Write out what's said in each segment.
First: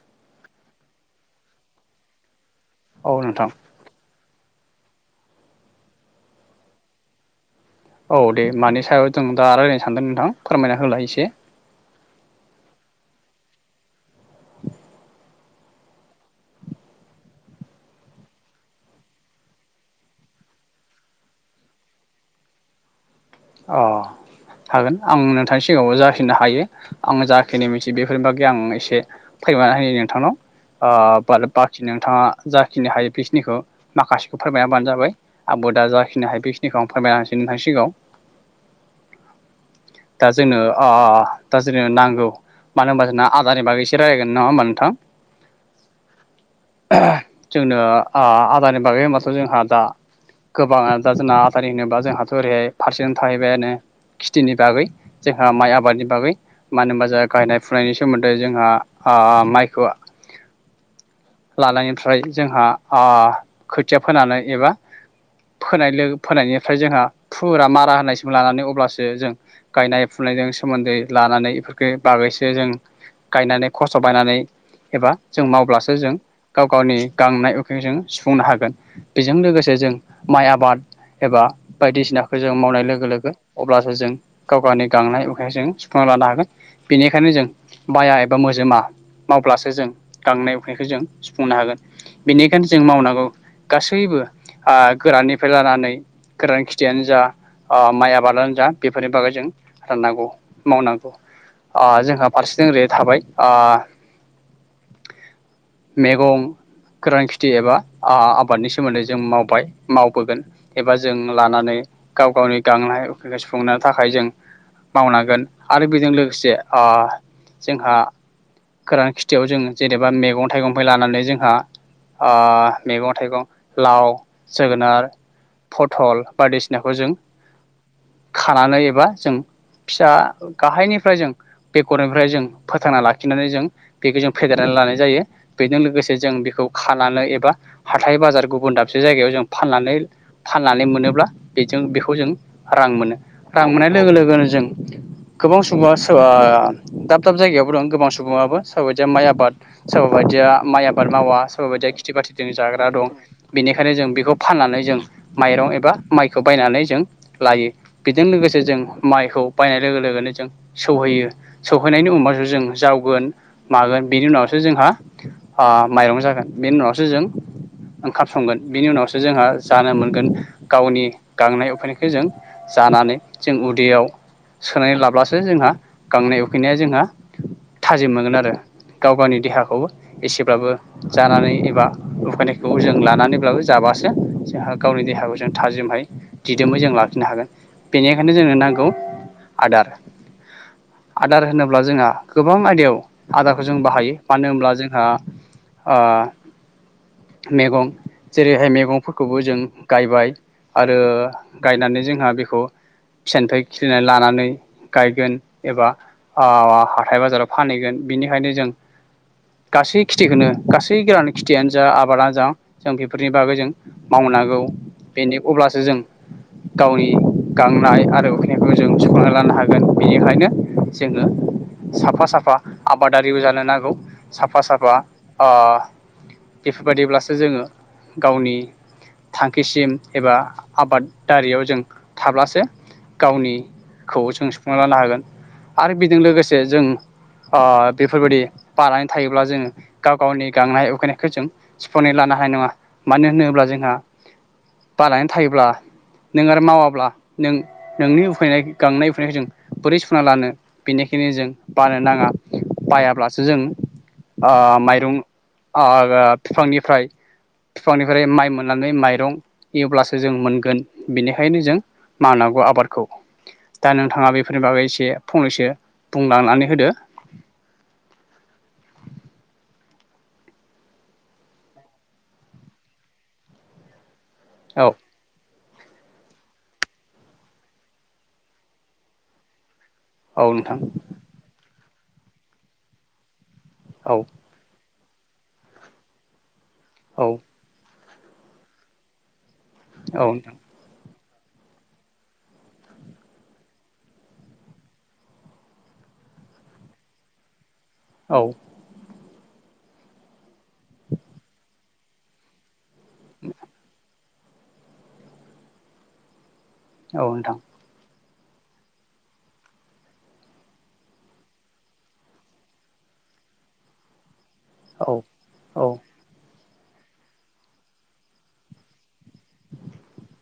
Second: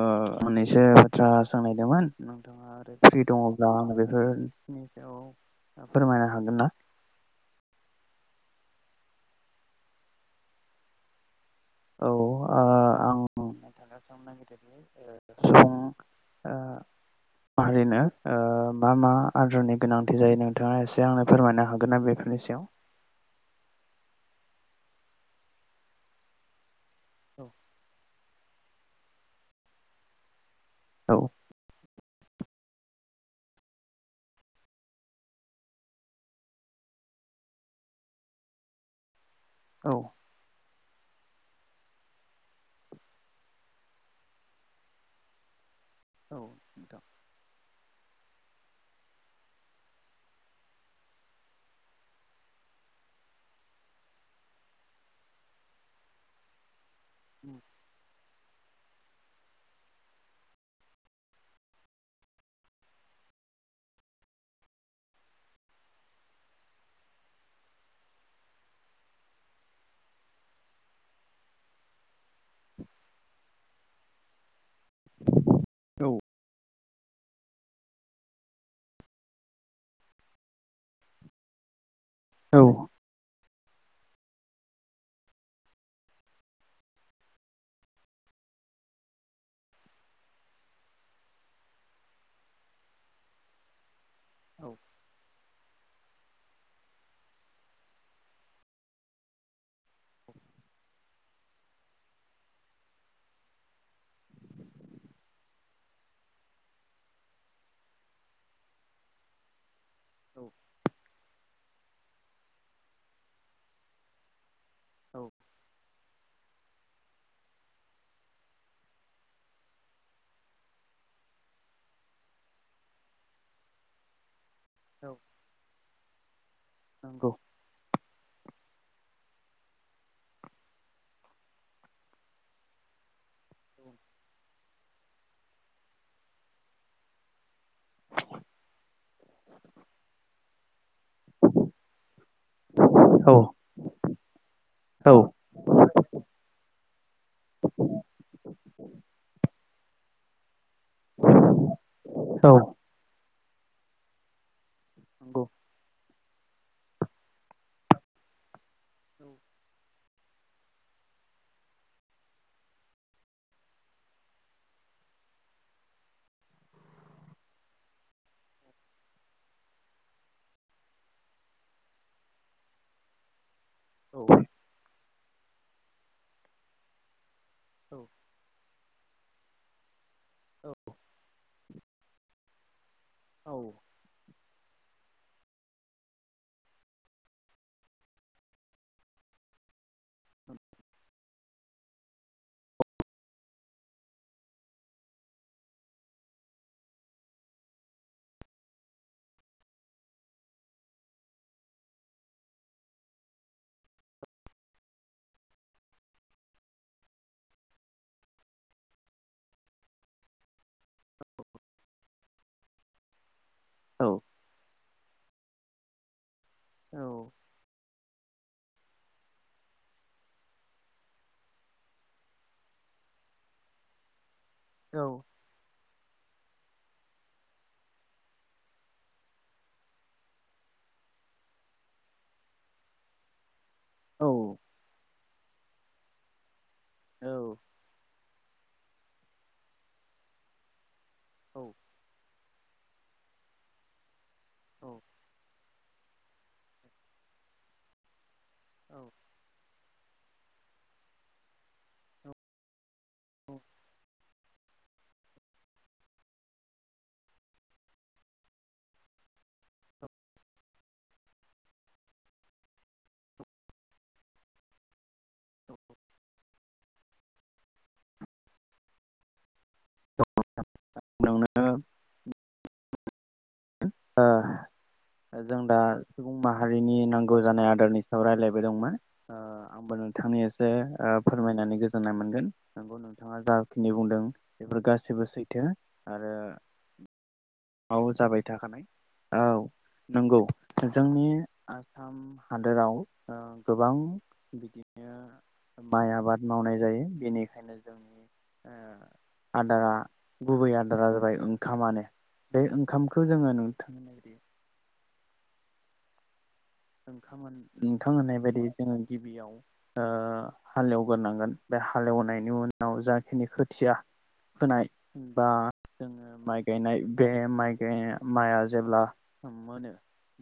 ओ मोननैसो बाथ्रा सोंनायदोंमोन नोंथाङा ओरै औ फ्रि नोंथां दङब्ला आं बेफोर औ फोरमायनो हागोन ना औ दे मानि सायाव जों दा रायज्लायनो सानदों नोंथां फोरमायना होलाय इसे औ आं नथनो नागिरदों सुबुं माहारिनो ओ मा मा आदारनि गोनांथि जायो नोंथाङा एसे आंनो फोरमायनो हागोन ना बेफोरनि सायाव अ हागोन आं नोंथांनि सिगाङावबो जाखिनि हायो आङो औ जाखिनि मिथि बे बेफोरनि बागै आं इसे फैमायना होयो नोंथांन आ औ बाल बाखिन आ नोंथाङा जाखिनि हायो बेखनिखौ माखासेखौ फोरमाय हबानो जाबाय आबो' दा जाखिनि हायो बेखिनिखौ आं फोरमायनानैसै नोंथांनि सिगाङाव औ दा जोङो अ अ दा जों नांगौ मानो होनबा जों आदारनि बागै एसे रायलायगोन नङा होमबा नोंथां औ नोंथां ओ जोंनो आ आदारनि बागै होनबाथ' जोंहा दा गोबाङनो दा जोंना आदारनि होनोबा जोंहाथ' ओरैहाय फारसेनो थाहैबायनो खिथिनि बागै जोंहा माइ आबादनि बागै मानो होनबा जाय गायनाय फुनायनि सोमोन्द न्दै जोंहा आ माइखौ लानायनिफ्राय जोंहा आ खोथिया फोनानै एबा फोनाय फोनायनिफ्राय जोंहा फु खुरा मारा होनाय सम लानानै अब्लासो जों गायनाय फुनायजों सोमोन्दै लानानै इफोरखौ बागैसो जों गायनानै खस्थ' बायनानै एबा जों मावब्लासो औ जों गाव गावनि गांनाय उखै जों सुफुंनो हागोन बेजों लोगोसे जों माइ आबाद एबा बायदिसिना खोजों औ मावनाय लोगो लोगो अब्लासो जों गाव गावनि गांनाय उखैखौ जों सुफुंना लानो हागोन बेनिखायनो जों बाया एबा मोजोमा मावब्लासो जों गांनाय उखैखौ जों सुफुंनो हागोन बेनिखायनो जों मावनांगौ गासैबो आ गोराननिफ्राय लानानै गोरान खिथियानो जा आ माइ आबादानो जा बेफोरनि बागै जों राननांगौ मावनांगौ आ जोंहा फारसेथिं ओरैहाय थाबाय आ मेगं गोरान खेथि एबा आ आबादनि सोमोन्दै जों मावबाय मावबोगोन औ एबा जों लानानै गाव गावनि गांनाय उखैनाय सुफुंनो थाखाय जों मावनांगोन आरो बेजों लोगोसे आ जोंहा गोरान खिथियाव जों जेनेबा मेगं थाइगंनि लानानै जोंहा आ मैगं थाइगं लाव औ जोगोनार फथल बायदिसिन नाखौ जों नंगौ खानानै एबा जों फिसा गाहायनिफ्राय जों बेगरनिफ्राय जों फोथांना लाखिनानै जों बेखौ जों फेदेरनानै लानाय जायो बेजों लोगोसे जों बेखौ खानानै एबा हाइथाय बाजार गुबुन दाब से जायगायाव जों फाननानै फाननानै मोनोब्ला जों बेखौ जों रां मोनो औ रां मोननाय लोगो लोगोनो जों औ गोबां सुंबुङा ओ दाब दाब जायगायावबो दं गोबां सुबुङाबो सोरबा बायदिया माइ आबाद सोरबा बायदिया माइ आबाद मावा सोरबा बायदिया। खेथि नंगौ औ बाथिथिनि जाग्रा दं बेनिखायनो जों बेखौ फाननानै जों औ माइरं एबा माइखौ बायनानै जों लायो बेजों लोगोसे जों माइखौ बायनाय लोगो लोगोनो जों सौहैयो सौहैनायनि उनावसो जों जावगोन मागोन बेनि उनावसो जोंहा ओ माइरं जागोन बेनि उनावसो जों ओंखाम संगोन बेनि उनावसो जोंहा जानो मोनगोन। गावनि गांनाय उखैनायखौ जों जानानै जों उदैयाव औ सोनानै लाब्लासो जोंहा गांनाय उखैनाया जोंहा थाजिम मोनगोन आरो गाव गावनि देहाखौ एसेब्लाबो जानानै एबा उखैनायखौ जों लानानैब्लाबो जाबासो जोंहा गावनि देहाखौ जों थाजिमहाय दिदोमै जों लाखिनो हागोन बेनिखायनो जोंनो नांगौ आदार आदार होनोब्ला जोंहा गोबां आयदायाव आदारखौ जों बाहायो मानो होनब्ला जोंहा ओ मैगं जेरैहाय मैगंफोरखौबो जों गायबाय आरो गायनानै जोंहा बेखौ फिसानिफ्राय खिलिनानै लानानै गायगोन एबा ओ हाथथाय बाजाराव फानहैगोन बिनिखायनो जों गासै खेथिखौनो गासै गोरान खेथियानो जा आबादानो जा जों बेफोरनि बागौ जों औ मावनांगौ बेनो अब्लासो जों औ गावनि औ गांनाय आरो उखिनायखौ जों सुख'नानै लानो हागोन बेनिखायनो जोङो साफा साफा आबादारिबो जानो नांगौ। साफा साफा औ ओ बेफोरबायाददिब्लासो जोङो गावनि थांखि किसिम एबा आबादारियाव जों थाब्लासो गावनि खौ औ जों सुफुंना लानो हागोन आरो बेजों लोगोसे जे जों औ ओ बेफोरबायदि बानानै थायोब्ला जों गाव गावनि गांनाय उखैनाय खौ जों औ सुफु'नानै लानो हानाय नङा। मानो होनोब्ला जोंहा औ बानानै थायोब्ला नों आरो मावाब्ला नों नोंनि उखैनाय गांनाय उनायखौ जों बोरै सुफुंना लानो बेनिखायनो जों बानो नाङा। बायाब्लासो जों ओ माइरं ओ बिफांनिफ्राय बिफांनिफ्राय माइ मोन बेनिखायनो जों मावनांगौ आबादखौ दा नोंथाङा बेफोरनि बागै एसे फंनैसो बुंलांनानै होदो [unintelligible] ओ औ जों दा सुबुं माहारिनि नांगौ जानाय आदारनि सायाव रायज्लायबो दंमोन ओ आंबो नोंथांनि औ एसे नोंथां ओ फोरमायनानै गोसो गोजोननाय मोनगोन नोंगौ नोंथाङा जा खिनि औ बुंदों बेफोर गा बो सैथो आरो औ औ जाबाय थाखानाय औ। औ नंगौ नोंथां जोंनि। आसाम हादोराव ओ गोबां बिदिनो माइ आबाद मावनाय जायो बेनिखायनो। औ ओ। आदारा गुबै आदारा जाबाय ओंखामानो। दै ओंखाम। खौ जोङो नुथ नोंथां मा नोंथांहोनाय बेबायदि जोङो गिबियाव ओ हालेवग्रोनांगोन बे हालेवनायनि उनाव जाखिनि खोथिया। होनाय औ बा औ जोङो माइक। गायनाय बे माइ गायनाय माइआ जेब्ला। मोनो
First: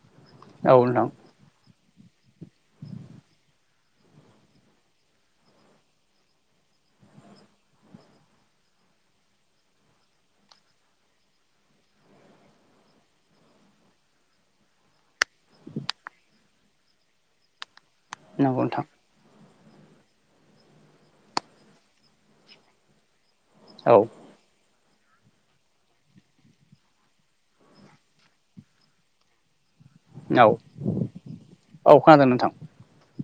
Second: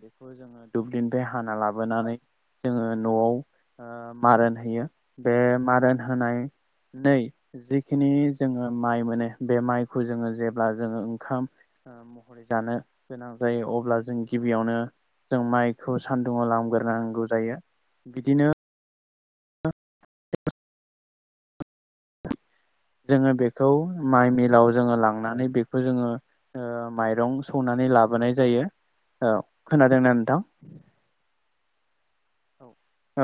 बेखौ जोङो औ दु। नोंथां खाना लाबोनानै जोङो न'आव ओ मारोन होयो बे मारोन होनानै न जिखिनि जोङो माइ मोनो बे माइखौ जोङो जेब्ला जोङो ओंखाम महरै जानो गोनां जायो अब्ला जों गिबियावनो जों माइ। हुग्रनांगौ जायो। बिदिनो नंगौ नोंथां। [inaudible] जोङो बे। खौ औ माइ मिलाव। जोङो लांनानै बेखौ जोङो ओ माइरं सौनानै लाबोनाय जायो औ। खोनादोंना नोंथां। औ औ। खोनादों नोंथां। औ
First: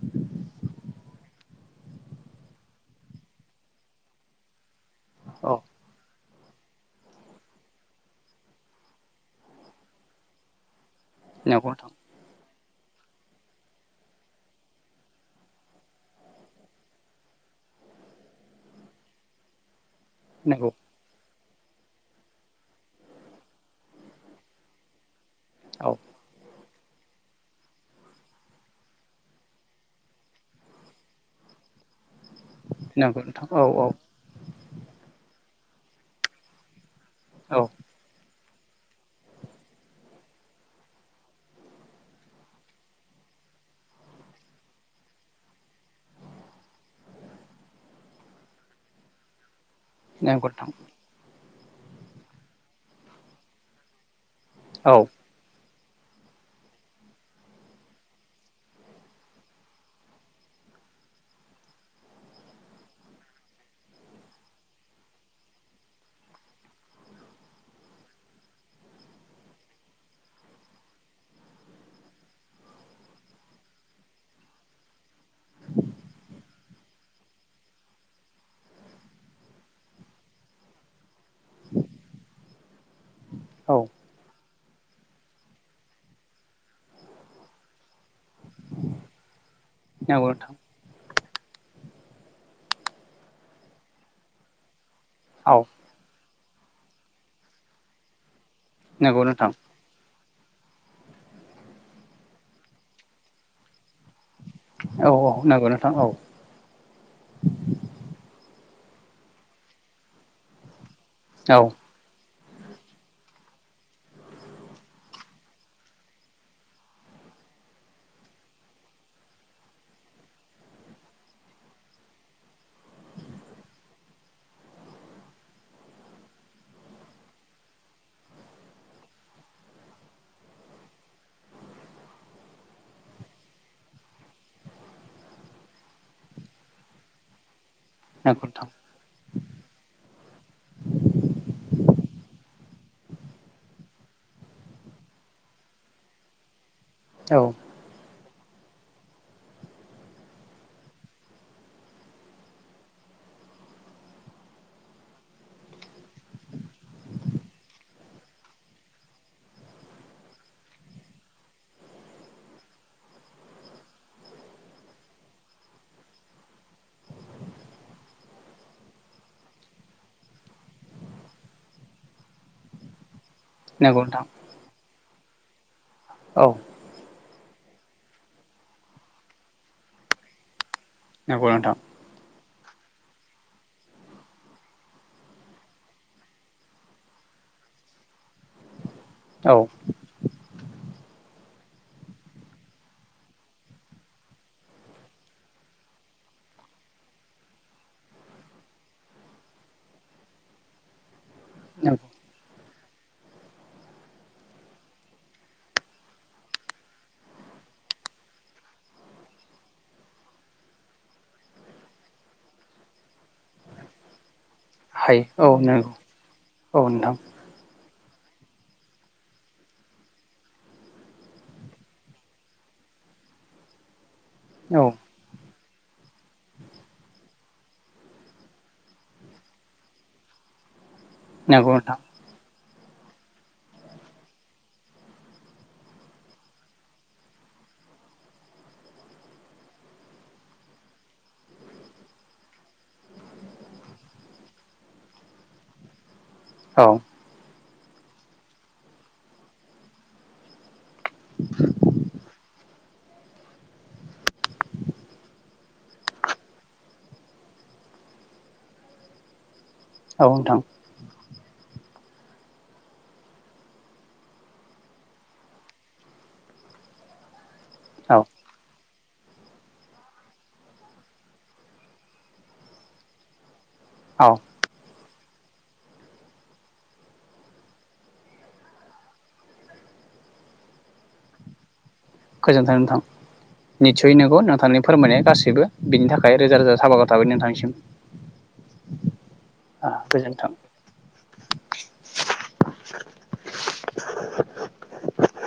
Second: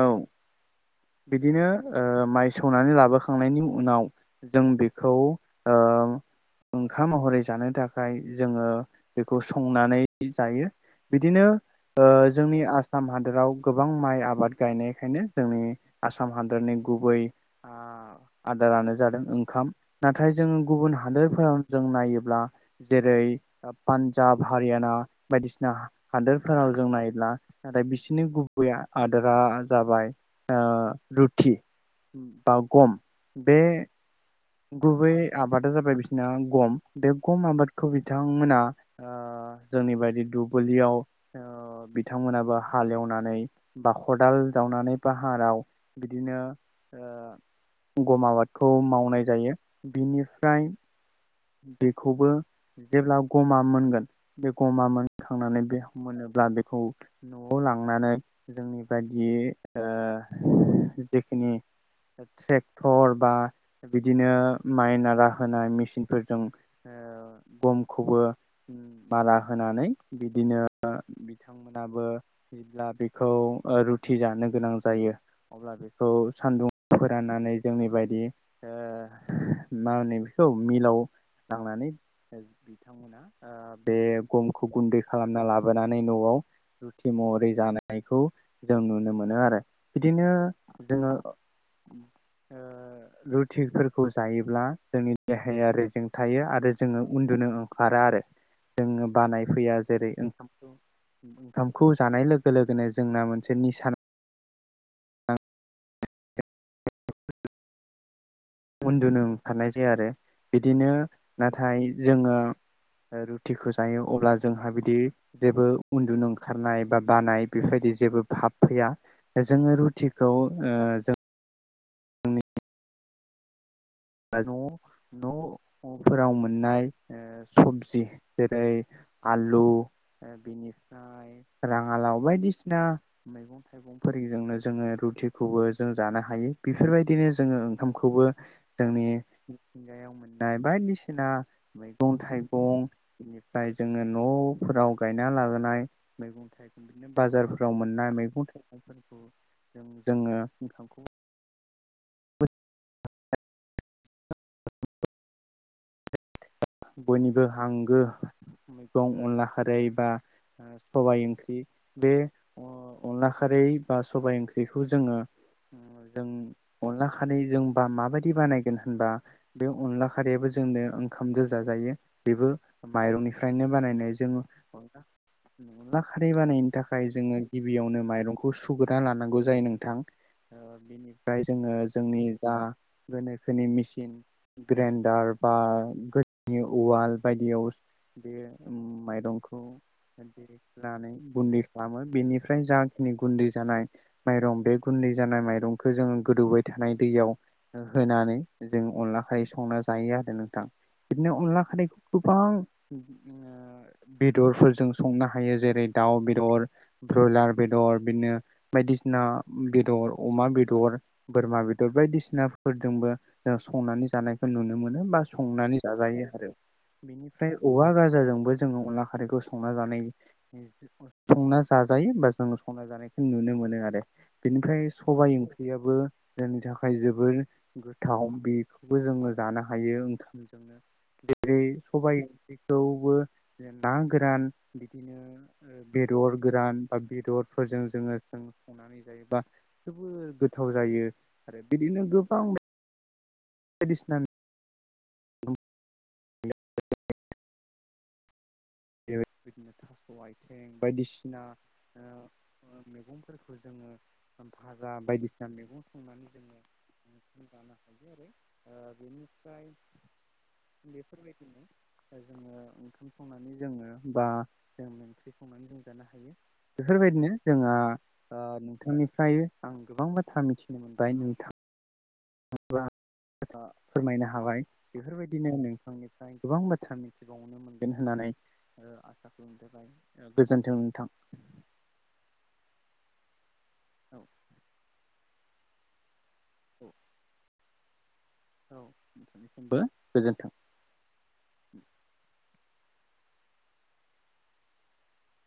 बिदिनो ओ माइ सौनानै लाबोखांनायनि उनाव जों बे। खौ औ ओ। ओंखाम महरै जानो थाखाय जोङो बेखौ संनानै जायो। बिदिनो नंगौ नोंथां ओ। जोंनि आसाम हादोराव गोबां माइ आबाद गायनायखायनो जोंनि। आसाम हादरनि गुबै ओ आदारानो जादों ओंखाम। नाथाय जोङो नंगौ गुबुन हादोरफोराव। जों नायोब्ला जेरै पान्जाब हारियाना। बायदिसिना औ हादोरफोराव। जों नायोब्ला नाथाय बिसोरनि गुबै आदोरा जाबाय ओ। रुथि। बा गम नंगौ नोंथां बे। औ औ गुबै आबादा जाबाय बिसना गम। बे गम औ आबादखौ बिथांमोना ओ जोंनि बायदि दुब्लियाव बिथांमोनाबो हालेवनानै ब खदाल जावनानै पाहाराव बिदिनो ओ गम आबादखौ मावनाय जायो। नंगौ बिनिफ्राय नोंथां बेखौबो जेब्ला गमा मोनगोन। बे गमा औ मोनखांनानै बे मोनोब्ला बेखौ न'आव लांनानै जोंनि बायदि ओ जेखिनि ट्रेक्टर बा बिदिनो माइनारा होनाय मेसिनफोर जों ओ गमखौबो माला होनानै बिदिनो बिथांमोनाबो जेब्ला बेखौ ओ रुथि जानो गोनां जायो अब्ला बेखौ सानदुं फोराननानै जोंनि बायदि ओ मा होनो बेखौ मिलाव थांनानै बिथांमोनहा ओ औ बे गम खौ गुन्दै खालामना लाबोनानै न'आव रुथि महरै जानायखौ जों नुनो मोनो आरो बिदिनो नंगौ नोंथां जोङो ओ रुथिफोरखौ जायोब्ला जोंनि औ देहायारि जों थायो आरो जोङो उन्दुनो ओंखारा आरो जोङो नंगौ बानाय नोंथां फैया जेरै ओं ओंखामखौ जानाय लोगो लोगोनो जोंना मोनसे निसा औ औ नांगौ नोंथां औ उन्दुनो ओंखारनाय जाया आरो बिदिनो औ नंगौ नाथाय जोङो रुटिखौ जायो अब्ला जोंहा बिदि जेबो उन्दु ओंखारनाय बा बानाय बेफोरबायदि जेबो भाब फैया जोङो रुटिखौ जोंनि न' न'फोराव मोननाय ओ सबजि जेरै आलु ओ बिनिफ्राय राङालाव बायदिसिना मैगं थाइगंफोरजोंनो जोङो रुटिखौबो जों जानो हायो बेफोरबायदिनो जोङो खामखौबो नोंथां जोंनि मिथिंगायाव मोननाय बायदिसिना मैगं थाइगं बेनिफ्राय जोङो न'फोराव गायना लाबोनाय मैगं थाइग बिदिनो औ बाजारफोराव मोना मैगं जोङो ओंखामखौ बयनिबो हांगो मैगं अनला खारै बा सबायाइ ओंख्रि बे ओ अनला खारै बा सबाइ ओंख्रिखौ जोङो जों अनला खारै जों बा माबायदि बानायगोन होनबा बे अनला खारैयाबो जोंनो ओंखामदो जाजायो बेबो माइरंनिफ फ्रायनो नंगौ बानायनाय नोंथां जों अनला खारै औ बानायनो थाखाय जोङो गिबियावनो माइरंखौ सुग्रोना लानांगौ जायो नोंथां बिनिफ्राय नंगौ जोङो नोंथां जोंनि जा गोनोखोनि मिसिन ग्रेन्डार बा गोदोनि उवाल बायदियाव बे उम माइरंखौ औ होनानै गुन्दै खालामो बेनिफ्राय जाखिनि गुन्दै जानाय माइरं बे गुन्दै जानाय माइरंखौ जोङो गोदौबाय थानाय दैयाव होनानै जों अनलाखायै संना जायो आरो नोंथां बिदिनो अनला खारैखौ नंगौ गोबां ओ बेदरफोरजों संनो हायो जेरै दाउ बेदर ब्रयलार बेदर बिदिनो बायदिसिना बेदर अमा बेदर बोरमा बेदर बायदिसिनाफोरजोंबो जों संनानै जानाय नुनो मोनो बा हायो औ संनानै नंगौ जाजायो आरो औ नोंथां बेनिफ्राय औवा गाजाजोंबो जोङो अनला खारैखौ संना जानाय संना जाजायो बा जों संना जानायखौ नुनो मोनो आरो औ बेनिफ्राय सबाइ ओं ओंख्रियाबो जोंनि थाखाय जोबोर गोथाव बेखौबो जोङो जानो हायो [unintelligible] जरै नंगौ नोंथां सबाय ओंख्रि थेवबो ना गोरान बिदिनो बेदर गोरान बा बेदरफोरजों जोङो जों संनानै जायोबा जोबोर गोथाव जायो आरो बिदिनो गोबां बायदिसिना औ [unintelligible] बायदिसिना ओ [inaudible] औ नोंथां [inaudible] जोङो बा जों ओंख्रि संनानै जों जानो हायो बेफोरबायदिनो जोंहा औ ओ नोंथांनि [unintelligible] आं गोबां बाथ्रा मिथिनो मोनबाय नोंथां [unintelligible] फोरमायनो औ हाबाय बेफोरबायदिनो नोंथांनिफ्राय गोबां बाथ्रा मिथिबावनो मोनगोन होननानै ओ आसा खालामनाय थाबाय गोजोन्थों नोंथां गोजोनथों नोंथां निस्सय औ नंगौ नोंथांनि फोरमनाया गासै बो बे बिनि थाखाय रोजा रोजा साबायखर थाबाय नोंथांनिसिम औ नोंनिसिमबो गोजोन्थों [inaudible]